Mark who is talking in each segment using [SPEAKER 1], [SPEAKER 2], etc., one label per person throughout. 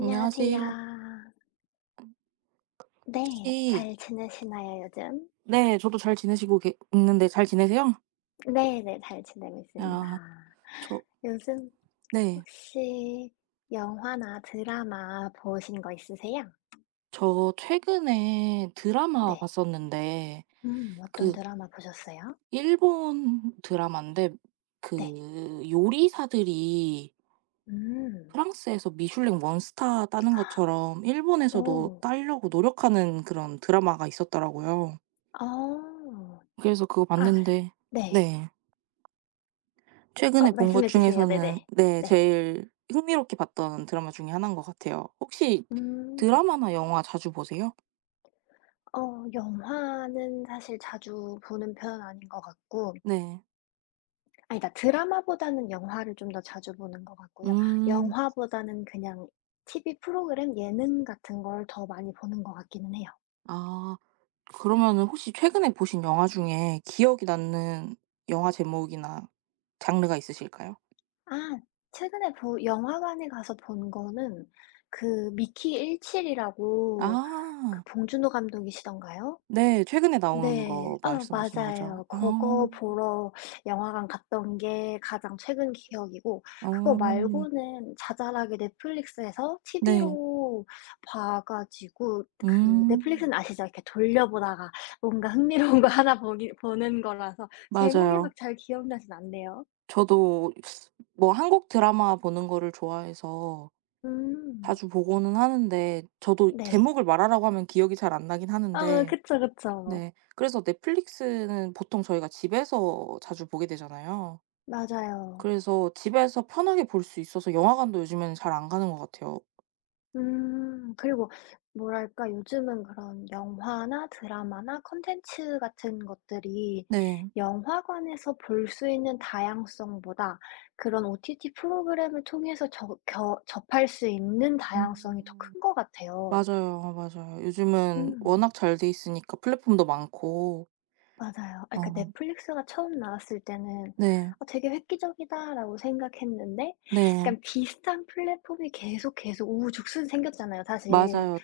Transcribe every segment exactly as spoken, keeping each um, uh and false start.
[SPEAKER 1] 안녕하세요. 혹시
[SPEAKER 2] 네. 잘 지내시나요, 요즘?
[SPEAKER 1] 네 저도 잘 지내시고 계 있는데 잘 지내세요?
[SPEAKER 2] 네네. 잘 지내고 있습니다.
[SPEAKER 1] 아 저
[SPEAKER 2] 요즘
[SPEAKER 1] 네.
[SPEAKER 2] 혹시 영화나 드라마 보신 거 있으세요?
[SPEAKER 1] 저 최근에 드라마
[SPEAKER 2] 네.
[SPEAKER 1] 봤었는데
[SPEAKER 2] 음. 어떤
[SPEAKER 1] 그
[SPEAKER 2] 드라마 보셨어요?
[SPEAKER 1] 일본 드라마인데
[SPEAKER 2] 네.
[SPEAKER 1] 그 요리사들이
[SPEAKER 2] 음.
[SPEAKER 1] 프랑스에서 미슐랭 원스타 따는 것처럼 일본에서도
[SPEAKER 2] 오.
[SPEAKER 1] 따려고 노력하는 그런 드라마가 있었더라고요.
[SPEAKER 2] 어.
[SPEAKER 1] 그래서 그거
[SPEAKER 2] 아
[SPEAKER 1] 봤는데
[SPEAKER 2] 네.
[SPEAKER 1] 네,
[SPEAKER 2] 어
[SPEAKER 1] 최근에 본 것
[SPEAKER 2] 말씀해 주세요.
[SPEAKER 1] 중에서는
[SPEAKER 2] 네네.
[SPEAKER 1] 네
[SPEAKER 2] 네.
[SPEAKER 1] 제일 흥미롭게 봤던 드라마 중에 하나인 것 같아요. 혹시
[SPEAKER 2] 음.
[SPEAKER 1] 드라마나 영화 자주 보세요?
[SPEAKER 2] 어 영화는 사실 자주 보는 편은 아닌 것 같고
[SPEAKER 1] 네.
[SPEAKER 2] 아니다. 드라마보다는 영화를 좀 더 자주 보는 것 같고요.
[SPEAKER 1] 음.
[SPEAKER 2] 영화보다는 그냥 티비 프로그램, 예능 같은 걸 더 많이 보는 것 같기는 해요.
[SPEAKER 1] 아 그러면은 혹시 최근에 보신 영화 중에 기억이 남는 영화 제목이나 장르가 있으실까요?
[SPEAKER 2] 아 최근에 보 영화관에 가서 본 거는 그 미키 십칠이라고 그
[SPEAKER 1] 아.
[SPEAKER 2] 봉준호 감독이시던가요?
[SPEAKER 1] 네, 최근에 나온
[SPEAKER 2] 네.
[SPEAKER 1] 거
[SPEAKER 2] 아
[SPEAKER 1] 말씀하시는 거죠?
[SPEAKER 2] 맞아요.
[SPEAKER 1] 아.
[SPEAKER 2] 그거 보러 영화관 갔던 게 가장 최근 기억이고 그거
[SPEAKER 1] 어.
[SPEAKER 2] 말고는 자잘하게 넷플릭스에서
[SPEAKER 1] 네.
[SPEAKER 2] 티비로 봐 가지고 그
[SPEAKER 1] 음.
[SPEAKER 2] 넷플릭스는 아시죠? 이렇게 돌려보다가 뭔가 흥미로운 거 하나 보기 보는 거라서 제목이
[SPEAKER 1] 맞아요.
[SPEAKER 2] 막 잘 기억나진 않네요.
[SPEAKER 1] 저도 뭐 한국 드라마 보는 거를 좋아해서
[SPEAKER 2] 음.
[SPEAKER 1] 자주 보고는 하는데 저도
[SPEAKER 2] 네.
[SPEAKER 1] 제목을 말하라고 하면 기억이 잘 안 나긴
[SPEAKER 2] 어
[SPEAKER 1] 하는데
[SPEAKER 2] 그쵸, 그쵸.
[SPEAKER 1] 네 그래서 넷플릭스는 보통 저희가 집에서 자주 보게 되잖아요.
[SPEAKER 2] 맞아요.
[SPEAKER 1] 그래서 집에서 편하게 볼 수 있어서 영화관도 요즘에는 잘 안 가는 것 같아요.
[SPEAKER 2] 음. 그리고 뭐랄까 요즘은 그런 영화나 드라마나 콘텐츠 같은 것들이
[SPEAKER 1] 네.
[SPEAKER 2] 영화관에서 볼 수 있는 다양성보다 그런 오티티 프로그램을 통해서 저 겨 접할 수 있는 다양성이 더
[SPEAKER 1] 음.
[SPEAKER 2] 큰 것 같아요.
[SPEAKER 1] 맞아요, 맞아요. 요즘은
[SPEAKER 2] 음.
[SPEAKER 1] 워낙 잘 돼 있으니까 플랫폼도 많고.
[SPEAKER 2] 맞아요. 아 그러니까
[SPEAKER 1] 어.
[SPEAKER 2] 넷플릭스가 처음 나왔을 때는
[SPEAKER 1] 네.
[SPEAKER 2] '어 되게 획기적이다.'라고 생각했는데
[SPEAKER 1] 네.
[SPEAKER 2] 약간 비슷한 플랫폼이 계속, 계속 우후죽순 생겼잖아요 사실.
[SPEAKER 1] 맞아요.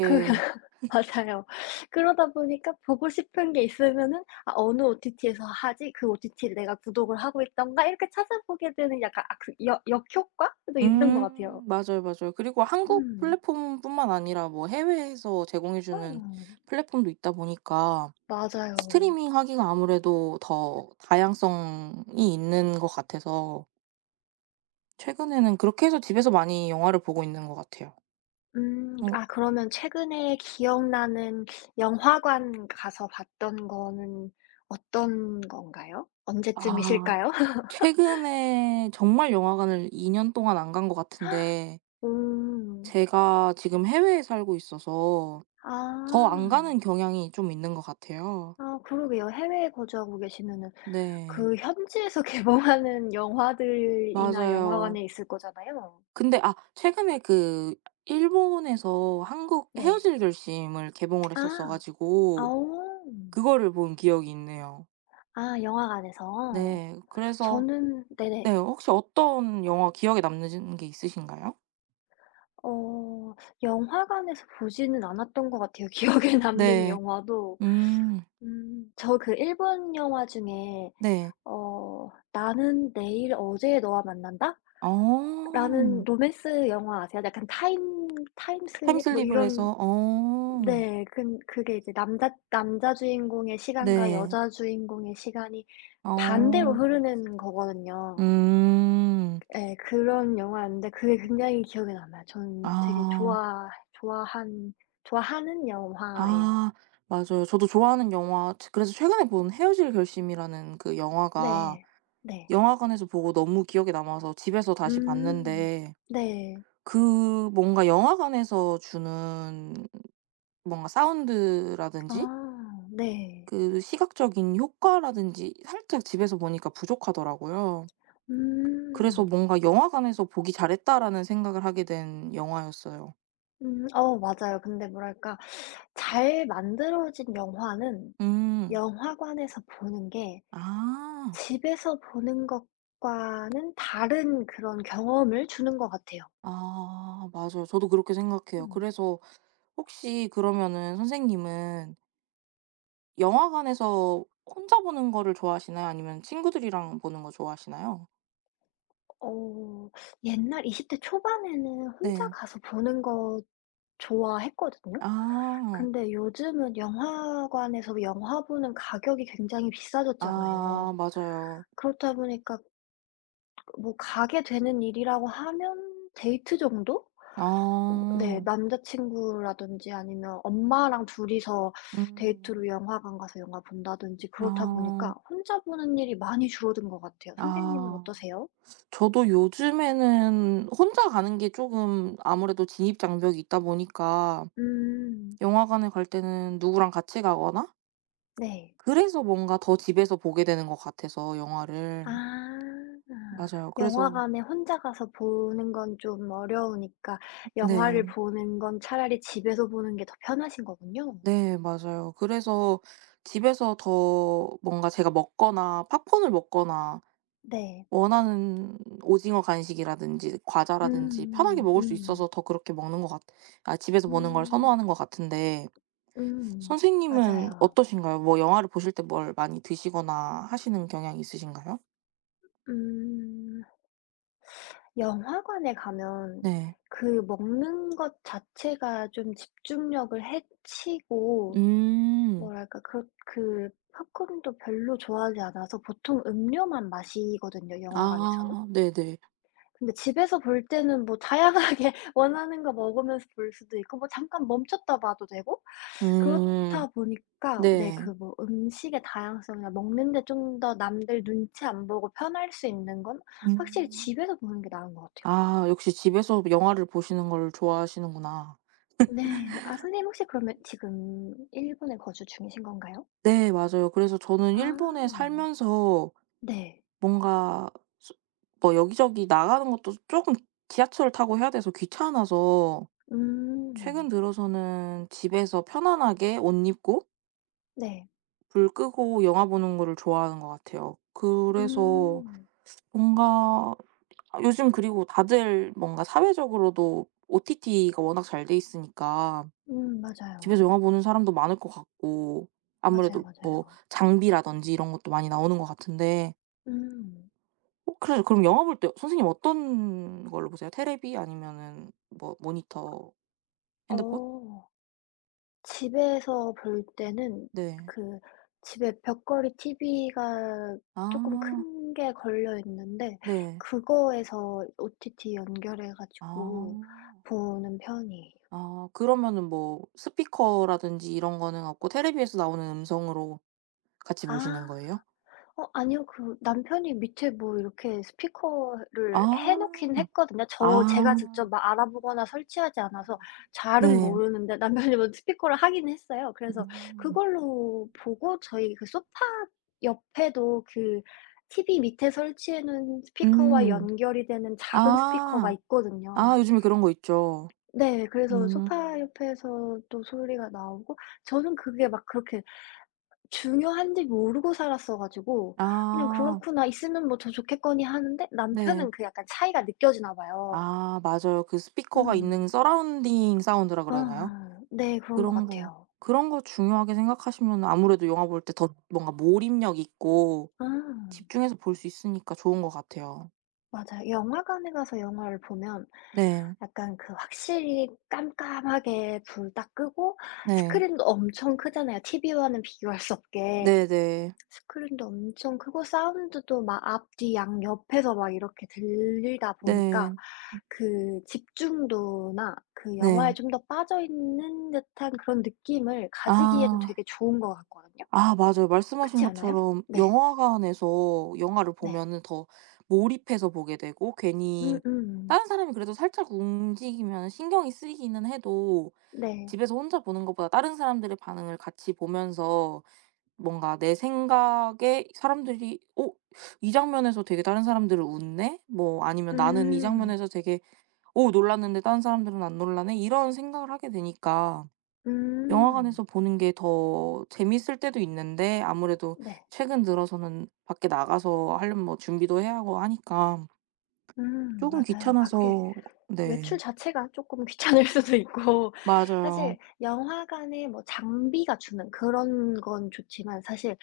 [SPEAKER 2] 그 맞아요. 그러다 보니까 보고 싶은 게 있으면은 '아 어느 오티티에서 하지? 그 오티티를 내가 구독을 하고 있던가?' 이렇게 찾아보게 되는 약간 아 그 역 역효과도 있는 것 같아요.
[SPEAKER 1] 음 맞아요, 맞아요. 그리고 한국
[SPEAKER 2] 음.
[SPEAKER 1] 플랫폼뿐만 아니라 뭐 해외에서 제공해
[SPEAKER 2] 아
[SPEAKER 1] 주는 플랫폼도 있다 보니까
[SPEAKER 2] 맞아요.
[SPEAKER 1] 스트리밍하기가 아무래도 더 다양성이 있는 것 같아서 최근에는 그렇게 해서 집에서 많이 영화를 보고 있는 것 같아요.
[SPEAKER 2] 음 아
[SPEAKER 1] 어
[SPEAKER 2] 그러면 최근에 기억나는 영화관 가서 봤던 거는 어떤 건가요?
[SPEAKER 1] 아
[SPEAKER 2] 언제쯤이실까요?
[SPEAKER 1] 최근에 정말 영화관을 이 년 동안 안 간 것 같은데
[SPEAKER 2] 음.
[SPEAKER 1] 제가 지금 해외에 살고 있어서 더 안
[SPEAKER 2] 아.
[SPEAKER 1] 가는 경향이 좀 있는 것 같아요.
[SPEAKER 2] 아 그러게요. 해외에 거주하고 계시면은
[SPEAKER 1] 네.
[SPEAKER 2] 그 현지에서 개봉하는 영화들이나
[SPEAKER 1] 맞아요.
[SPEAKER 2] 영화관에 있을 거잖아요.
[SPEAKER 1] 근데 아 최근에 그 일본에서 한국
[SPEAKER 2] 네.
[SPEAKER 1] 헤어질 결심을 개봉을 했었어
[SPEAKER 2] 아. 아
[SPEAKER 1] 가지고
[SPEAKER 2] 어.
[SPEAKER 1] 그거를 본 기억이 있네요.
[SPEAKER 2] 아 영화관에서.
[SPEAKER 1] 네. 그래서
[SPEAKER 2] 저는
[SPEAKER 1] 네
[SPEAKER 2] 네네.
[SPEAKER 1] 혹시 어떤 영화 기억에 남는 게 있으신가요?
[SPEAKER 2] 어 영화관에서 보지는 않았던 것 같아요. 기억에 남는
[SPEAKER 1] 네.
[SPEAKER 2] 영화도.
[SPEAKER 1] 음.
[SPEAKER 2] 음 저 그 일본 영화 중에
[SPEAKER 1] 네.
[SPEAKER 2] 어 '나는 내일 어제의 너와 만난다.'라는
[SPEAKER 1] 어.
[SPEAKER 2] 로맨스 영화 아세요? 약간 타임 타임 슬립 뭐
[SPEAKER 1] 타임슬립을
[SPEAKER 2] 이런
[SPEAKER 1] 해서 어.
[SPEAKER 2] 네. 근 그게 이제 남자 남자 주인공의 시간과
[SPEAKER 1] 네.
[SPEAKER 2] 여자 주인공의 시간이 반대로
[SPEAKER 1] 어.
[SPEAKER 2] 흐르는 거거든요.
[SPEAKER 1] 음.
[SPEAKER 2] 예. 그런 영화였는데 그게 굉장히 기억에 남아요. 저는 되게
[SPEAKER 1] 아.
[SPEAKER 2] 좋아 좋아한 좋아하는 영화예요.
[SPEAKER 1] 아 맞아요. 저도 좋아하는 영화 츠 그래서 최근에 본 헤어질 결심이라는 그 영화가
[SPEAKER 2] 네. 네.
[SPEAKER 1] 영화관에서 보고 너무 기억에 남아서 집에서 다시
[SPEAKER 2] 음.
[SPEAKER 1] 봤는데
[SPEAKER 2] 네.
[SPEAKER 1] 그 뭔가 영화관에서 주는 뭔가 사운드라든지
[SPEAKER 2] 아 네.
[SPEAKER 1] 그 시각적인 효과라든지 살짝 집에서 보니까 부족하더라고요. 그래서
[SPEAKER 2] 음.
[SPEAKER 1] 뭔가 '영화관에서 보기 잘했다.'라는 생각을 하게 된 영화였어요.
[SPEAKER 2] 음 어 맞아요. 근데 뭐랄까 잘 만들어진 영화는
[SPEAKER 1] 음.
[SPEAKER 2] 영화관에서 보는 게
[SPEAKER 1] 아.
[SPEAKER 2] 집에서 보는 것과는 다른 그런 경험을 주는 것 같아요.
[SPEAKER 1] 아 맞아요. 저도 그렇게 생각해요.
[SPEAKER 2] 음.
[SPEAKER 1] 그래서 혹시 그러면은 선생님은 영화관에서 혼자 보는 거를 좋아하시나요? 아니면 친구들이랑 보는 거 좋아하시나요?
[SPEAKER 2] 어 옛날 이십 대 초반에는 혼자
[SPEAKER 1] 네.
[SPEAKER 2] 가서 보는 거 좋아했거든요.
[SPEAKER 1] 아.
[SPEAKER 2] 근데 요즘은 영화관에서 영화 보는 가격이 굉장히 비싸졌잖아요.
[SPEAKER 1] 아 맞아요.
[SPEAKER 2] 그렇다 보니까 뭐 가게 되는 일이라고 하면 데이트 정도? 네.
[SPEAKER 1] 아.
[SPEAKER 2] 남자친구라든지 아니면 엄마랑 둘이서 데이트로
[SPEAKER 1] 음.
[SPEAKER 2] 영화관 가서 영화 본다든지 그렇다 보니까
[SPEAKER 1] 아.
[SPEAKER 2] 혼자 보는 일이 많이 줄어든 것 같아요. 선생님은
[SPEAKER 1] 아.
[SPEAKER 2] 어떠세요?
[SPEAKER 1] 저도 요즘에는 혼자 가는 게 쪼금 아무래도 진입 장벽이 있다 보니까
[SPEAKER 2] 음.
[SPEAKER 1] 영화관에 갈 때는 누구랑 같이 가거나
[SPEAKER 2] 네.
[SPEAKER 1] 그래서 뭔가 더 집에서 보게 되는 것 같아서 영화를.
[SPEAKER 2] 아.
[SPEAKER 1] 맞아요. 그래서
[SPEAKER 2] 영화관에 혼자 가서 보는 건 좀 어려우니까 영화를
[SPEAKER 1] 네.
[SPEAKER 2] 보는 건 차라리 집에서 보는 게 더 편하신 거군요.
[SPEAKER 1] 네 맞아요. 그래서 집에서 더 뭔가 제가 먹거나 팝콘을 먹거나
[SPEAKER 2] 네.
[SPEAKER 1] 원하는 오징어 간식이라든지
[SPEAKER 2] 음
[SPEAKER 1] 과자라든지 편하게
[SPEAKER 2] 음
[SPEAKER 1] 먹을 수
[SPEAKER 2] 음.
[SPEAKER 1] 있어서 더 그렇게 먹는 것 같 아 집에서 먹는 걸
[SPEAKER 2] 음.
[SPEAKER 1] 선호하는 것 같은데
[SPEAKER 2] 음.
[SPEAKER 1] 선생님은
[SPEAKER 2] 맞아요.
[SPEAKER 1] 어떠신가요? 뭐 영화를 보실 때 뭘 많이 드시거나 하시는 경향이 있으신가요?
[SPEAKER 2] 음. 영화관에 가면
[SPEAKER 1] 네.
[SPEAKER 2] 그 먹는 것 자체가 좀 집중력을 해치고
[SPEAKER 1] 음.
[SPEAKER 2] 뭐랄까 그 그 팝콘도 별로 좋아하지 않아서 보통 음료만 마시거든요, 영화관에서는.
[SPEAKER 1] 아 네네.
[SPEAKER 2] 근데 집에서 볼 때는 뭐 다양하게 원하는 거 먹으면서 볼 수도 있고 뭐 잠깐 멈췄다 봐도 되고
[SPEAKER 1] 음.
[SPEAKER 2] 그렇다 보니까 네 그
[SPEAKER 1] 네.
[SPEAKER 2] 뭐 음식의 다양성이나 먹는 데 좀 더 남들 눈치 안 보고 편할 수 있는 건 확실히
[SPEAKER 1] 음.
[SPEAKER 2] 집에서 보는 게 나은 것 같아요.
[SPEAKER 1] 아 역시 집에서 영화를 보시는 걸 좋아하시는구나.
[SPEAKER 2] 네. 아 선생님 혹시 그러면 지금 일본에 거주 중이신 건가요?
[SPEAKER 1] 네 맞아요. 그래서 저는 일본에
[SPEAKER 2] 아.
[SPEAKER 1] 살면서
[SPEAKER 2] 네.
[SPEAKER 1] 뭔가 수- 뭐 여기저기 나가는 것도 조금 지하철을 타고 해야 돼서 귀찮아서
[SPEAKER 2] 음.
[SPEAKER 1] 최근 들어서는 집에서 편안하게 옷 입고
[SPEAKER 2] 네.
[SPEAKER 1] 불 끄고 영화 보는 거를 좋아하는 것 같아요. 그래서
[SPEAKER 2] 음.
[SPEAKER 1] 뭔가 아 요즘 그리고 다들 뭔가 사회적으로도 오티티가 워낙 잘 돼 있으니까
[SPEAKER 2] 음
[SPEAKER 1] 집에서
[SPEAKER 2] 맞아요.
[SPEAKER 1] 영화 보는 사람도 많을 것 같고
[SPEAKER 2] 맞아요,
[SPEAKER 1] 아무래도 뭐
[SPEAKER 2] 맞아요.
[SPEAKER 1] 장비라든지 이런 것도 많이 나오는 것 같은데
[SPEAKER 2] 음.
[SPEAKER 1] 어 그래 그럼 영화 볼 때 선생님 어떤 걸로 보세요? 테레비 아니면은 뭐 모니터, 핸드폰?
[SPEAKER 2] 어 집에서 볼 때는
[SPEAKER 1] 네.
[SPEAKER 2] 그 집에 벽걸이 티비가 쪼끔
[SPEAKER 1] 아
[SPEAKER 2] 큰 게 걸려 있는데
[SPEAKER 1] 네.
[SPEAKER 2] 그거에서 오티티 연결해
[SPEAKER 1] 아.
[SPEAKER 2] 가지고 보는 편이에요.
[SPEAKER 1] 아 그러면은 뭐 스피커라든지 이런 거는 없고 테레비에서 나오는 음성으로 같이 보시는
[SPEAKER 2] 아.
[SPEAKER 1] 거예요?
[SPEAKER 2] 어 아니요. 그 남편이 밑에 뭐 이렇게 스피커를 해 놓긴
[SPEAKER 1] 아.
[SPEAKER 2] 했거든요. 저 제가 직접
[SPEAKER 1] 아
[SPEAKER 2] 막 알아보거나 설치하지 않아서 잘은
[SPEAKER 1] 네.
[SPEAKER 2] 모르는데 남편이 먼저 스피커를 하긴 했어요. 그래서
[SPEAKER 1] 음.
[SPEAKER 2] 그걸로 보고 저희 그 소파 옆에도 그 티비 밑에 설치해 놓은 스피커와
[SPEAKER 1] 음.
[SPEAKER 2] 연결이 되는 작은 스피커가
[SPEAKER 1] 아.
[SPEAKER 2] 있거든요.
[SPEAKER 1] 아 요즘에 그런 거 있죠.
[SPEAKER 2] 네. 그래서 소파
[SPEAKER 1] 음.
[SPEAKER 2] 옆에서 또 소리가 나오고 저는 그게 막 그렇게 중요한지 모르고 살았어 가지고 그냥
[SPEAKER 1] 아
[SPEAKER 2] '그렇구나. 있으면 뭐 더 좋겠거니.' 하는데
[SPEAKER 1] 네.
[SPEAKER 2] 남편은 그 약간 차이가 느껴지나 봐요.
[SPEAKER 1] 아 맞아요. 그 스피커가
[SPEAKER 2] 음.
[SPEAKER 1] 있는 서라운딩 사운드라 그러나요?
[SPEAKER 2] 아.. 네 그런 것
[SPEAKER 1] 그런 거
[SPEAKER 2] 같아요.
[SPEAKER 1] 그런 거 중요하게 생각하시면 아무래도 영화 볼 때 더 뭔가 몰입력 있고
[SPEAKER 2] 아
[SPEAKER 1] 집중해서 볼 수 있으니까 좋은 것 같아요.
[SPEAKER 2] 맞아요. 영화관에 가서 영화를 보면
[SPEAKER 1] 네.
[SPEAKER 2] 약간 그 확실히 깜깜하게 불 딱 끄고
[SPEAKER 1] 네.
[SPEAKER 2] 스크린도 엄청 크잖아요, 티비와는 비교할 수 없게.
[SPEAKER 1] 네네.
[SPEAKER 2] 스크린도 엄청 크고 사운드도 막 앞뒤 양옆에서 막 이렇게 들리다
[SPEAKER 1] 네.
[SPEAKER 2] 보니까
[SPEAKER 1] 네.
[SPEAKER 2] 그 집중도나 그 영화에
[SPEAKER 1] 네.
[SPEAKER 2] 좀 더 빠져있는 듯한 그런 느낌을 가지기에는
[SPEAKER 1] 아.
[SPEAKER 2] 되게 좋은 것 같거든요.
[SPEAKER 1] 아 맞아요. 말씀하신
[SPEAKER 2] 그렇지 않아요?
[SPEAKER 1] 것처럼
[SPEAKER 2] 네.
[SPEAKER 1] 영화관에서 영화를
[SPEAKER 2] 네.
[SPEAKER 1] 보면은 더 몰입해서 보게 되고 괜히
[SPEAKER 2] 음음.
[SPEAKER 1] 다른 사람이 그래도 살짝 움직이면 신경이 쓰이기는 해도
[SPEAKER 2] 네.
[SPEAKER 1] 집에서 혼자 보는 것보다 다른 사람들의 반응을 같이 보면서 뭔가 내 생각에 사람들이 '어 이 장면에서 되게 다른 사람들은 웃네.' 뭐 아니면 '나는 이
[SPEAKER 2] 음.
[SPEAKER 1] 장면에서 되게 어 놀랐는데 다른 사람들은 안 놀라네.' 이런 생각을 하게 되니까
[SPEAKER 2] 음.
[SPEAKER 1] 영화관에서 보는 게 더 재밌을 때도 있는데 아무래도
[SPEAKER 2] 네.
[SPEAKER 1] 최근 들어서는 밖에 나가서 하려면 뭐 준비도 해야 하고 하니까
[SPEAKER 2] 음
[SPEAKER 1] 조금
[SPEAKER 2] 맞아요. 밖에
[SPEAKER 1] 귀찮아서
[SPEAKER 2] 외출
[SPEAKER 1] 네.
[SPEAKER 2] 자체가 쪼끔 귀찮을 수도 있고
[SPEAKER 1] 맞아요.
[SPEAKER 2] 사실 영화관의 뭐 장비가 주는 그런 건 좋지만 사실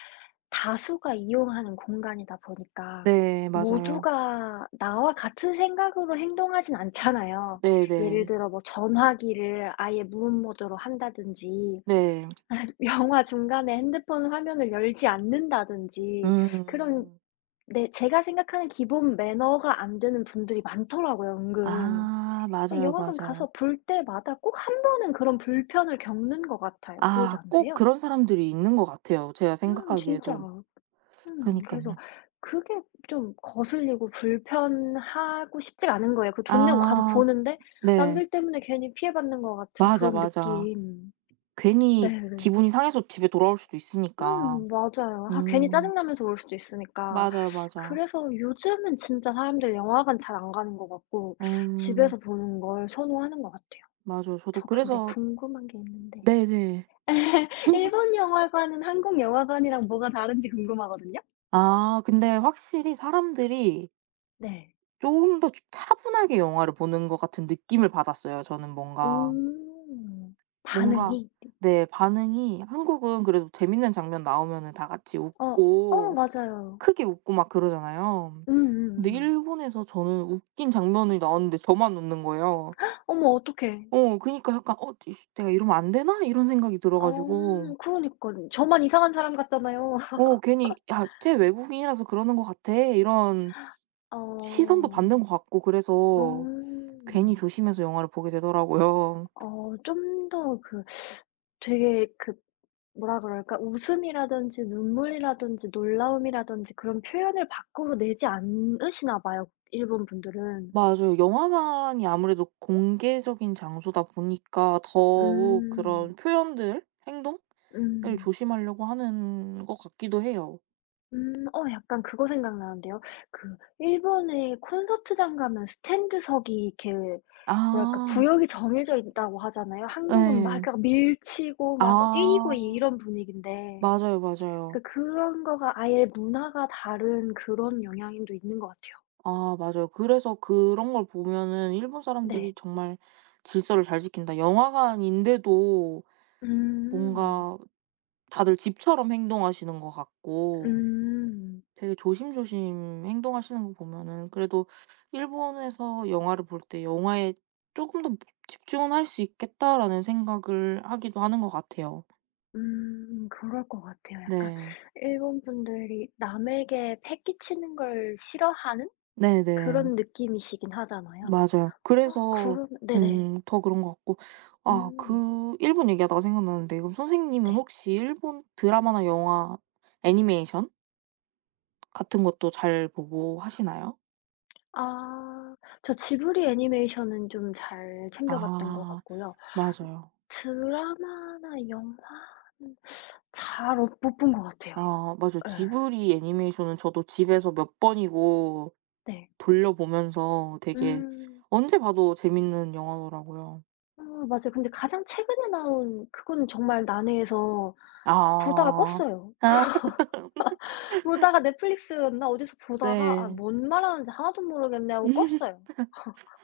[SPEAKER 2] 다수가 이용하는 공간이다 보니까
[SPEAKER 1] 네 맞아요.
[SPEAKER 2] 모두가 나와 같은 생각으로 행동하진 않잖아요. 예를
[SPEAKER 1] 네네.
[SPEAKER 2] 들어 뭐 전화기를 아예 무음 모드로 한다든지
[SPEAKER 1] 네.
[SPEAKER 2] 영화 중간에 핸드폰 화면을 열지 않는다든지 그런
[SPEAKER 1] 음.
[SPEAKER 2] 내 제가 생각하는 기본 매너가 안 되는 분들이 많더라고요 은근.
[SPEAKER 1] 아
[SPEAKER 2] 예
[SPEAKER 1] 맞아요,
[SPEAKER 2] 영화관
[SPEAKER 1] 맞아요.
[SPEAKER 2] 가서 볼 때마다 꼭 한 번은 그런 불편을 겪는 것 같아요. 그러지
[SPEAKER 1] 아 꼭
[SPEAKER 2] 않으세요?
[SPEAKER 1] 그런 사람들이 있는 것 같아요, 제가
[SPEAKER 2] 음 진짜.
[SPEAKER 1] 생각하기에도. 그
[SPEAKER 2] 음
[SPEAKER 1] 니까
[SPEAKER 2] 그래서
[SPEAKER 1] 요
[SPEAKER 2] 그게 좀 거슬리고 불편하고 쉽지가 않은 거예요. 그 돈 내고 가서
[SPEAKER 1] 아
[SPEAKER 2] 보는데
[SPEAKER 1] 네.
[SPEAKER 2] 남들 때문에 괜히 피해받는 것 같은
[SPEAKER 1] 맞아,
[SPEAKER 2] 그런
[SPEAKER 1] 맞아.
[SPEAKER 2] 느낌.
[SPEAKER 1] 괜히
[SPEAKER 2] 네네.
[SPEAKER 1] 기분이 상해서 집에 돌아올 수도 있으니까.
[SPEAKER 2] 음 맞아요. 아 괜히
[SPEAKER 1] 음.
[SPEAKER 2] 짜증 나면서 올 수도 있으니까.
[SPEAKER 1] 맞아요, 맞아.
[SPEAKER 2] 그래서 요즘은 진짜 사람들 영화관 잘 안 가는 것 같고
[SPEAKER 1] 음.
[SPEAKER 2] 집에서 보는 걸 선호하는 것 같아요.
[SPEAKER 1] 맞아요. 저도
[SPEAKER 2] 저 근데
[SPEAKER 1] 그래서
[SPEAKER 2] 궁금한 게 있는데.
[SPEAKER 1] 네네.
[SPEAKER 2] 일본 영화관은 한국 영화관이랑 뭐가 다른지 궁금하거든요?
[SPEAKER 1] 아 근데 확실히 사람들이
[SPEAKER 2] 네.
[SPEAKER 1] 조금 더 차분하게 영화를 보는 것 같은 느낌을 받았어요, 저는 뭔가.
[SPEAKER 2] 음.
[SPEAKER 1] 뭔가
[SPEAKER 2] 반응이?
[SPEAKER 1] 네 반응이 한국은 그래도 재밌는 장면 나오면은 다 같이
[SPEAKER 2] 어. 어
[SPEAKER 1] 웃고
[SPEAKER 2] 맞아요.
[SPEAKER 1] 크게 웃고 막 그러잖아요. 근데
[SPEAKER 2] 음음음.
[SPEAKER 1] 일본에서 저는 웃긴 장면이 나왔는데 저만 웃는 거예요.
[SPEAKER 2] 어머 어떡해.
[SPEAKER 1] 어 그니까 약간 '어 이씨 내가 이러면 안 되나?' 이런 생각이 들어
[SPEAKER 2] 어
[SPEAKER 1] 가지고
[SPEAKER 2] 그러니까 저만 이상한 사람 같잖아요.
[SPEAKER 1] 어 괜히 '야 쟤 외국인이라서 그러는 것 같아.' 이런 시선도
[SPEAKER 2] 어.
[SPEAKER 1] 받는 것 같고 그래서
[SPEAKER 2] 어.
[SPEAKER 1] 괜히 조심해서 영화를 보게 되더라고요.
[SPEAKER 2] 어 좀 더 그 되게 그 뭐라 그럴까? 웃음이라든지 눈물이라든지 놀라움이라든지 그런 표현을 밖으로 내지 않으시나 봐요, 일본 분들은.
[SPEAKER 1] 맞아요. 영화관이 아무래도 공개적인 장소다 보니까 더욱
[SPEAKER 2] 음.
[SPEAKER 1] 그런 표현들, 행동을
[SPEAKER 2] 음.
[SPEAKER 1] 조심하려고 하는 것 같기도 해요.
[SPEAKER 2] 음. 어 약간 그거 생각나는데요. 그 일본에 콘서트장 가면 스탠드석이 이렇게 뭐랄까
[SPEAKER 1] 아
[SPEAKER 2] 구역이 정해져 있다고 하잖아요. 한국은 막
[SPEAKER 1] 네.
[SPEAKER 2] 밀치고 막 뛰고
[SPEAKER 1] 아
[SPEAKER 2] 이런 분위기인데
[SPEAKER 1] 맞아요, 맞아요.
[SPEAKER 2] 그 그런 거가 아예 문화가 다른 그런 영향도 있는 것 같아요.
[SPEAKER 1] 아 맞아요. 그래서 그런 걸 보면은 '일본
[SPEAKER 2] 네.
[SPEAKER 1] 사람들이 정말 질서를 잘 지킨다.' 영화관인데도
[SPEAKER 2] 음.
[SPEAKER 1] 뭔가 다들 집처럼 행동하시는 것 같고
[SPEAKER 2] 음.
[SPEAKER 1] 되게 조심조심 행동하시는 거 보면은 그래도 일본에서 영화를 볼 때 '영화에 조금 더 집중은 할 수 있겠다.'라는 생각을 하기도 하는 것 같아요.
[SPEAKER 2] 음. 그럴 것 같아요. 약간
[SPEAKER 1] 네.
[SPEAKER 2] 일본 분들이 남에게 패 끼치는 걸 싫어하는
[SPEAKER 1] 네네.
[SPEAKER 2] 그런 느낌이시긴 하잖아요.
[SPEAKER 1] 맞아요.
[SPEAKER 2] 아
[SPEAKER 1] 그래서
[SPEAKER 2] 그럼 네네.
[SPEAKER 1] 음 더 그런 것 같고 아
[SPEAKER 2] 음
[SPEAKER 1] 그 일본 얘기하다가 생각나는데 그럼 선생님은
[SPEAKER 2] 네.
[SPEAKER 1] 혹시 일본 드라마나 영화 애니메이션 같은 것도 잘 보고 하시나요?
[SPEAKER 2] 아 저 지브리 애니메이션은 좀 잘 챙겨 봤던 것
[SPEAKER 1] 아
[SPEAKER 2] 같고요.
[SPEAKER 1] 맞아요.
[SPEAKER 2] 드라마나 영화는 잘 어 못 본 것 같아요.
[SPEAKER 1] 아 맞아요.
[SPEAKER 2] 예.
[SPEAKER 1] 지브리 애니메이션은 저도 집에서 몇 번이고
[SPEAKER 2] 네.
[SPEAKER 1] 돌려보면서 되게
[SPEAKER 2] 음.
[SPEAKER 1] 언제 봐도 재밌는 영화더라고요.
[SPEAKER 2] 어 맞아요. 근데 가장 최근에 나온 그건 정말 난해해서 보다가
[SPEAKER 1] 아.
[SPEAKER 2] 껐어요.
[SPEAKER 1] 아
[SPEAKER 2] 보다가 넷플릭스였나 어디서 보다가 '아
[SPEAKER 1] 네.
[SPEAKER 2] 뭔 말하는지 하나도 모르겠네.' 하고 껐어요.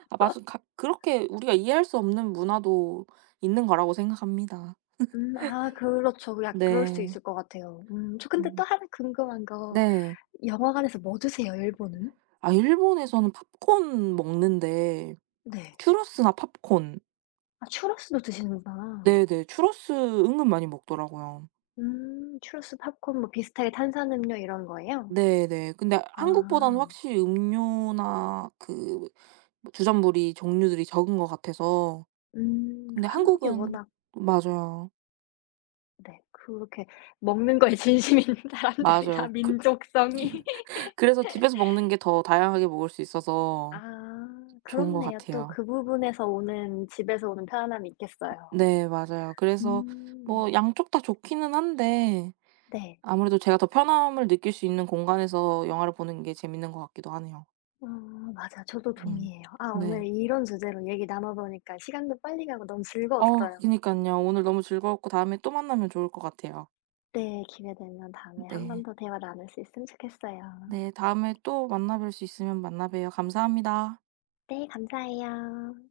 [SPEAKER 1] 아 맞아. 각 그렇게 우리가 이해할 수 없는 문화도 있는 거라고 생각합니다.
[SPEAKER 2] 음 아 그렇죠. 약 그럴 수
[SPEAKER 1] 네.
[SPEAKER 2] 있을 것 같아요. 음 저 근데 또
[SPEAKER 1] 음.
[SPEAKER 2] 하나 궁금한 거
[SPEAKER 1] 네.
[SPEAKER 2] 영화관에서 뭐 드세요 일본은?
[SPEAKER 1] 아 일본에서는 팝콘 먹는데
[SPEAKER 2] 네.
[SPEAKER 1] 츄러스나 팝콘
[SPEAKER 2] 아 추러스도 드시는구나.
[SPEAKER 1] 네네. 츄러스 은근 많이 먹더라고요.
[SPEAKER 2] 음 추러스 팝콘 뭐 비슷하게 탄산음료 이런 거예요?
[SPEAKER 1] 네네. 근데 한국보다는
[SPEAKER 2] 아.
[SPEAKER 1] 확실히 음료나 그뭐 주전부리 종류들이 적은 것 같아서.
[SPEAKER 2] 음
[SPEAKER 1] 근데
[SPEAKER 2] 한국이
[SPEAKER 1] 한국은
[SPEAKER 2] 워낙
[SPEAKER 1] 맞아요.
[SPEAKER 2] 네 그렇게 먹는 거에 진심인 사람들이라
[SPEAKER 1] 맞아요. 그
[SPEAKER 2] 민족성이.
[SPEAKER 1] 그래서 집에서 먹는 게 더 다양하게 먹을 수 있어서
[SPEAKER 2] 아
[SPEAKER 1] 좋은 것
[SPEAKER 2] 그렇네요. 또
[SPEAKER 1] 같아요.
[SPEAKER 2] 그 부분에서 오는 집에서 오는 편안함이 있겠어요.
[SPEAKER 1] 네 맞아요. 그래서
[SPEAKER 2] 음
[SPEAKER 1] 뭐 양쪽 다 좋기는 한데
[SPEAKER 2] 네.
[SPEAKER 1] 아무래도 제가 더 편함을 느낄 수 있는 공간에서 영화를 보는 게 재밌는 것 같기도 하네요.
[SPEAKER 2] 어 맞아요. 저도
[SPEAKER 1] 음.
[SPEAKER 2] 동의해요. 아 오늘
[SPEAKER 1] 네.
[SPEAKER 2] 이런 주제로 얘기 나눠 보니까 시간도 빨리 가고 너무
[SPEAKER 1] 어
[SPEAKER 2] 즐거웠어요.
[SPEAKER 1] 그니까요 오늘 너무 즐거웠고 다음에 또 만나면 좋을 것 같아요.
[SPEAKER 2] 네. 기회 되면 다음에 한 번
[SPEAKER 1] 네.
[SPEAKER 2] 더 대화 나눌 수 있으면 좋겠어요.
[SPEAKER 1] 네, 다음에 또 만나뵐 수 있으면 만나봬요. 감사합니다.
[SPEAKER 2] 네. 감사해요.